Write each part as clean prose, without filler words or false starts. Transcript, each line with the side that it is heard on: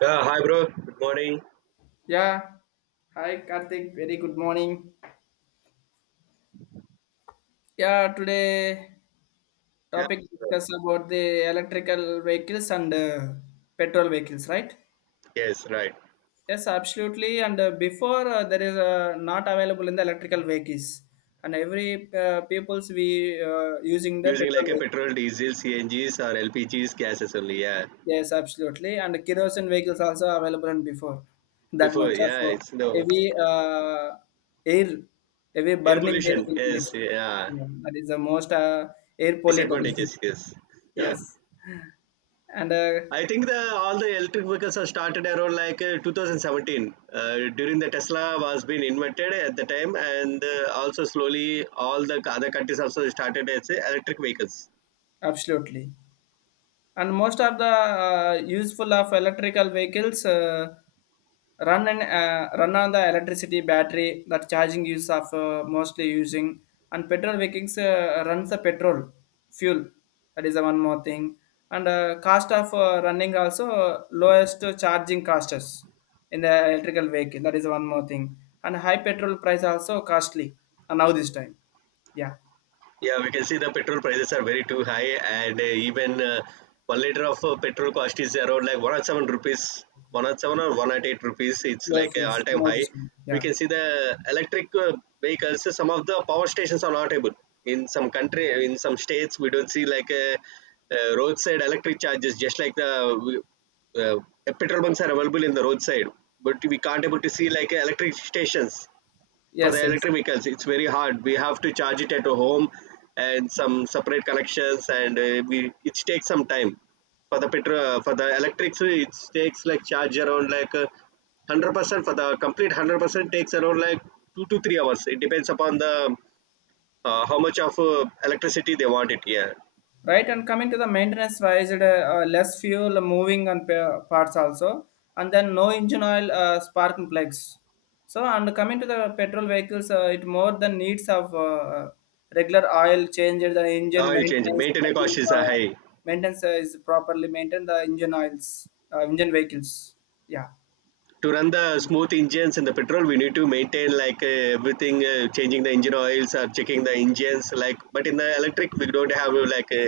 right: Yeah, hi bro. Good morning.
left: Yeah. Hi, Karthik. Very good morning. Yeah, today
right: Yeah.
left: topic discuss about the electrical vehicles and petrol vehicles, right?
right: Yes, right.
left: Yes, absolutely. And before there is not available in the electrical vehicles, and every people's we using the
right: Using like a
left: petrol.
right: petrol, diesel, CNGs or LPGs gases only. Yeah.
left: Yes, absolutely. And kerosene vehicles also available than before. That
right: Before,
left: much of
right: yeah, it's no
left: heavy air, heavy
right: air
left: burning air
right: pollution.
left: will
right: Yes,
left: release.
right: yeah.
left: Yeah, that is the most air polluted.
right: Disadvantages. Yes. Yeah.
left: Yes, and
right: I think the all the electric vehicles have started around like 2017. During the Tesla was being invented at the time, and also slowly all the other countries also started as electric vehicles.
left: absolutely. And most of the useful of electrical vehicles. Run and run on the electricity battery that charging use of mostly using and petrol vehicles runs the petrol fuel. That is the one more thing. And cost of running also lowest charging costs in the electrical vehicle. That is one more thing. And high petrol price also costly, and now this time. Yeah.
right: Yeah, we can see the petrol prices are very too high, and even 1 liter of petrol cost is around like 107 rupees, 107 or 108 rupees. It's
left: Yes,
right: like an
left: yes,
right: all time
left: now
right: high.
left: this time.
right: We
left: Yeah.
right: can see the electric vehicles, some of the power stations are not able. In some country, in some states, we don't see like roadside electric charges, just like the uh, uh, petrol bunks are available in the roadside, but we can't able to see like electric stations for
left: Yes,
right: the
left: yes.
right: electric vehicles. It's very hard, we have to charge it at home and some separate connections, and we, it takes some time for the petrol. For the electrics, it takes like charge around like 100% for the complete 100%, takes around like 2 to 3 hours. It depends upon the how much of electricity they want it. Yeah,
left: Right, and coming to the maintenance wise, it, less fuel moving and parts also, and then no engine oil, spark and plugs. So, and coming to the petrol vehicles, it more than needs of regular oil changes, the engine
right: oil change
left: maintenance,
right: maintenance cost is
left: uh,
right: high
left: maintenance is properly maintained the engine oils, engine vehicles. Yeah.
right: to run the smooth engines. And the petrol, we need to maintain like everything, changing the engine oils or checking the engines, like, but in the electric we don't have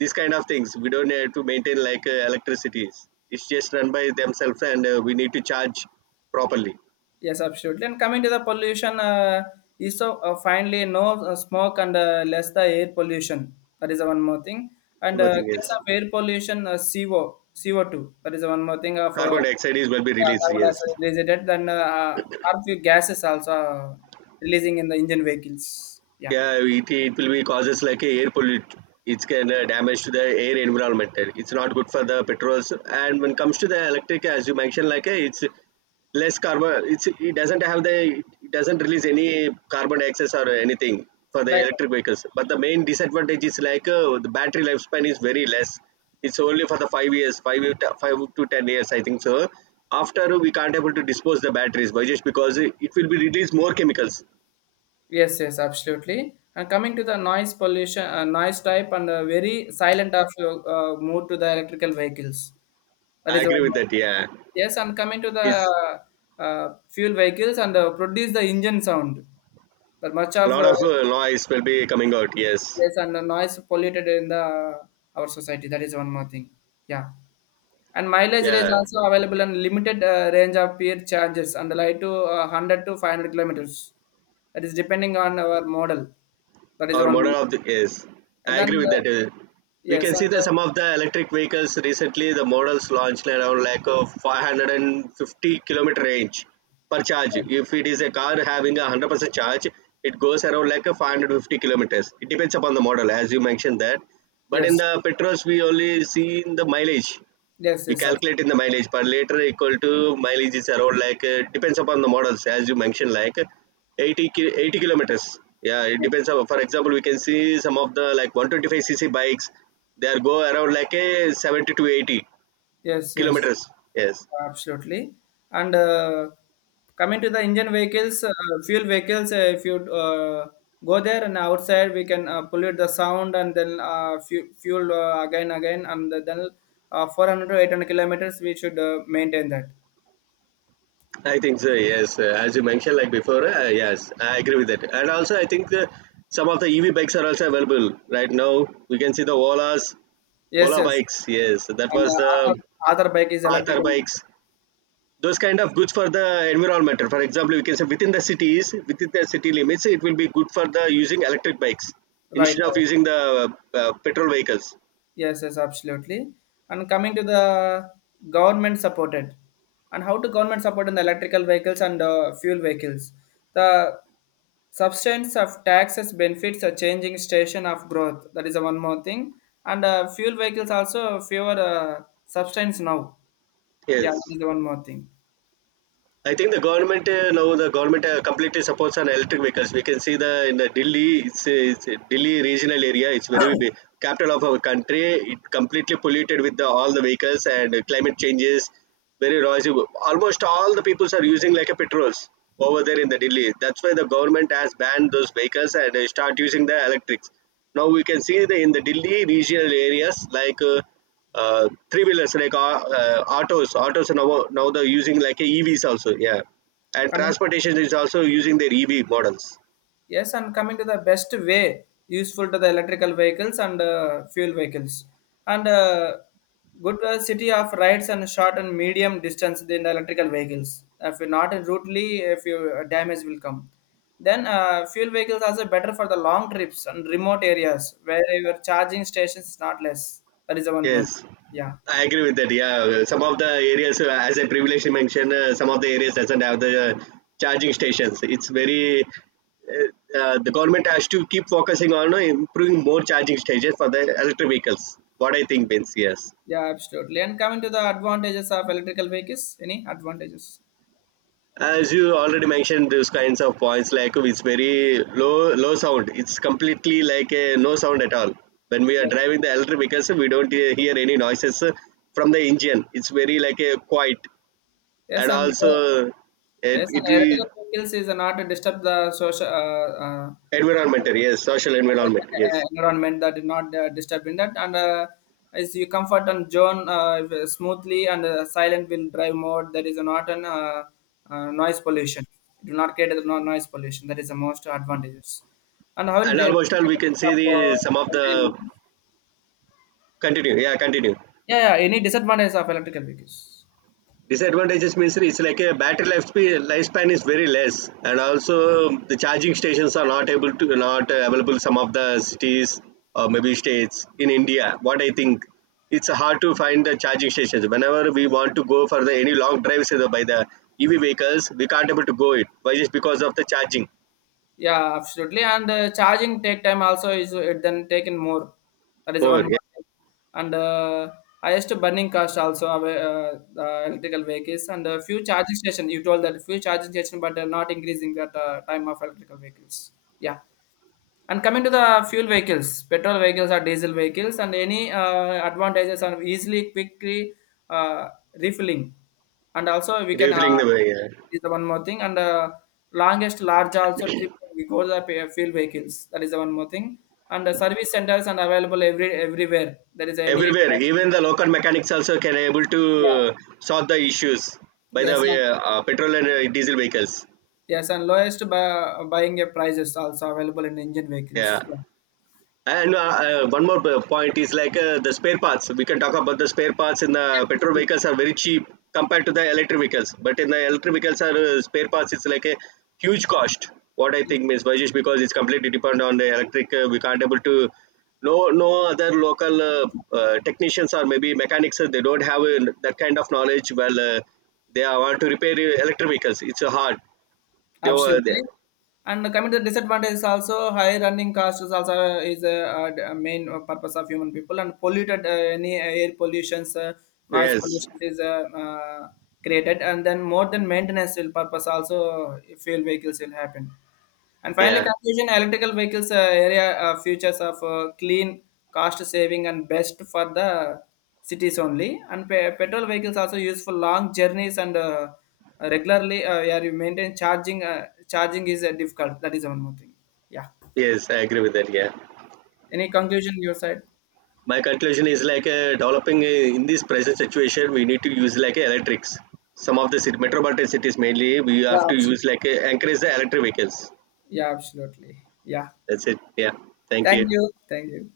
right: these kind of things. We don't have to maintain like electricities, it's just run by themselves, and we need to charge properly.
left: Yes, absolutely. And coming to the pollution, is so finally no smoke and less the air pollution. That is the one more thing.
right: One
left: And
right: more thing
left: case
right: is
left: of air pollution, CO, CO2. That is the one more thing of
right: carbon dioxide is will be
left: yeah,
right: released,
left: carbon
right: yes.
left: dioxide released. It. Then harmful gases also releasing in the engine vehicles. Yeah,
right: Yeah, it will be causes like a air pollute. It's can damage to the air environment. It's not good for the petrols. And when it comes to the electric, as you mentioned, like, it's less carbon. It's, it doesn't have the, it doesn't release any carbon dioxide or anything for the
left: right.
right: electric vehicles. But the main disadvantage is like the battery lifespan is very less. It's only for the 5 years, 5 to 10 years, I think so. After we can't able to dispose the batteries, but just because it will be release more chemicals.
left: Yes, yes, absolutely. And coming to the noise pollution, noise type, and very silent of your move to the electrical vehicles. That
right: I
left: is one
right: agree with
left: more
right: that.
left: thing.
right: Yeah.
left: Yes, and coming to
right: Is
left: the fuel vehicles and produce the engine sound. But much
right: a
left: of
right: lot of noise will be coming out. Yes,
left: yes, and the noise polluted in the our society. That is one more thing. Yeah, and mileage is
right: yeah.
left: also available in limited range of peer charges and like to 100 to 500 kilometers. That is depending on our model. That is the
right: Our
left: one.
right: model of the, yes, I
left: And then
right: agree with that. We
left: yes,
right: can
left: and
right: see that some of the electric vehicles recently, the models launched around like a 550-kilometer range per charge.
left: yeah, right.
right: If it is a car having a 100% charge, it goes around like a 550 kilometers. It depends upon the model, as you mentioned that. But in
left: Yes,
right: the petrols, we only see in the mileage.
left: yes,
right: We
left: yes,
right: calculate in the mileage per liter equal to mileage is around like, depends upon the models, as you mentioned, like 80 kilometers, yeah. It depends on, for example, we can see some of the like 125 cc bikes, they are go around like a 70 to 80
left: yes, yes.
right: kilometers, yes.
left: Absolutely. And coming to the engine vehicles, fuel vehicles, if you go there and outside, we can pollute the sound and then fuel again, and then 400 to 800 kilometers, we should maintain that.
right: I think so, yes. As you mentioned like before, yes, I agree with that. And also I think some of the EV bikes are also available right now. We can see the
left: Yes,
right: ola
left: yes.
right: bikes, yes, that
left: And
right: was the
left: other bike is
right: arthur
left: electrical.
right: bikes. Those kind of goods for the environment. For example, we can say within the cities, within the city limits, it will be good for the using electric bikes
left: Right,
right: instead of
left: right.
right: using the petrol vehicles.
left: Yes, yes, absolutely. And coming to the government supported, and how to government support in the electrical vehicles and fuel vehicles. The substance of taxes benefits a changing station of growth. That is the one more thing. And fuel vehicles also fewer substance now. Yeah,
right: Yes.
left: that is the one more thing.
right: I think the government now the government completely supports on electric vehicles. We can see the, in the Delhi, it's Delhi regional area. It's very big capital of our country. It completely polluted with the, all the vehicles, and climate changes. Very noisy. Almost all the peoples are using like a petrols over there in the Delhi. That's why the government has banned those vehicles and start using the electrics. Now we can see the, in the Delhi regional areas, like, three wheelers like autos are now they're using like a evs also, yeah, and
left: Coming.
right: transportation is also using their EV models.
left: Yes, and coming to the best way useful to the electrical vehicles and fuel vehicles. And good city of rides and short and medium distance in the electrical vehicles. If you're not in routely, if you damage will come. Then fuel vehicles also better for the long trips and remote areas where your charging stations is not less. That is the one more thing.
right: Yes,
left: Yeah,
right: I agree with that. Yeah, some of the areas, as I previously mentioned, some of the areas doesn't have the charging stations. It's very the government has to keep focusing on improving more charging stations for the electric vehicles. What I think, Vince. Yes.
left: yeah, absolutely. And coming to the advantages of electrical vehicles, any advantages?
right: As you already mentioned those kinds of points, like it's very low sound, it's completely like a no sound at all. When we are driving the electric vehicles, we don't hear any noises from the engine. It's very like a quiet,
left: Yes,
right: and
left: and.
right: also it
left: Yes, and
right: it be
left: ethical skills is not to disturb the social
right: environmental, yes, social environment, yes.
left: environment, that is not disturbing that, and is you comfort and zone, smoothly and silent will drive mode, that is not an noise pollution. It will not create a noise pollution. That is the most advantages. And how will
right: And
left: the
right: almost all we can
left: disadvantages
right: see
left: of,
right: the some of
left: electrical
right: the
left: vehicles?
right: continue, yeah, continue.
left: Yeah, yeah, any disadvantages of electrical vehicles?
right: Disadvantages means it's like a battery lifespan is very less, and also the charging stations are not able to not available some of the cities or maybe states in India. What I think, it's hard to find the charging stations. Whenever we want to go for the any long drives by the EV vehicles, we can't able to go it. Why? Just because of the charging
left: Yeah, absolutely. And charging take time also is it then taken more. That is one
right: more?
left: more
right: Yeah.
left: thing. And highest burning cost also of, the electrical vehicles and few charging station. You told that few charging station, but not increasing that time of electrical vehicles. Yeah. And coming to the fuel vehicles, petrol vehicles or diesel vehicles, and any advantages are easily, quickly uh, refilling. And also, we can,
right: Refilling the way. Yeah.
left: is the one more thing. And longest large also trip we go to the fuel vehicles. That is the one more thing. And the service centers are available everywhere. There is any,
right: Everywhere, even the local mechanics also can able
left: yeah,
right: to solve the issues by the
left: yes, and,
right: way petrol and diesel vehicles.
left: yes, and lowest buying prices also available in engine vehicles.
right: Yeah.
left: Yeah.
right: And one more point is like the spare parts. We can talk about the spare parts in the petrol vehicles are very cheap compared to the electric vehicles. But in the electric vehicles, are spare parts is like a huge cost. What I
left: Yes,
right: think, Ms. Vajesh, because it's completely dependent on the electric. We can't able to, no other local technicians or maybe mechanics. They don't have that kind of knowledge. Well, they are want to repair electric vehicles. It's hard. They were they,
left: absolutely. And coming to the disadvantage is also high running costs. Is also is a, a main purpose of human people and polluted any air pollutions, noise
right: yes,
left: pollution is created and then more than maintenance will purpose also fuel vehicles will happen. And finally,
right: yeah,
left: conclusion electrical vehicles area features of clean, cost saving, and best for the cities only. And petrol vehicles also used for long journeys and regularly. Yeah, you maintain charging. Charging is difficult. That is one more thing. Yeah.
right: yes, I agree with that, yeah.
left: Any conclusion your side?
right: My conclusion is like developing in this present situation we need to use like electrics. Some of the city, metropolitan cities mainly, we have
left: Yeah.
right: to use like encourage the electric vehicles.
left: Yeah. Absolutely. Yeah.
right: That's it, yeah. Thank
left: Thank
right: you.
left: you. Thank you.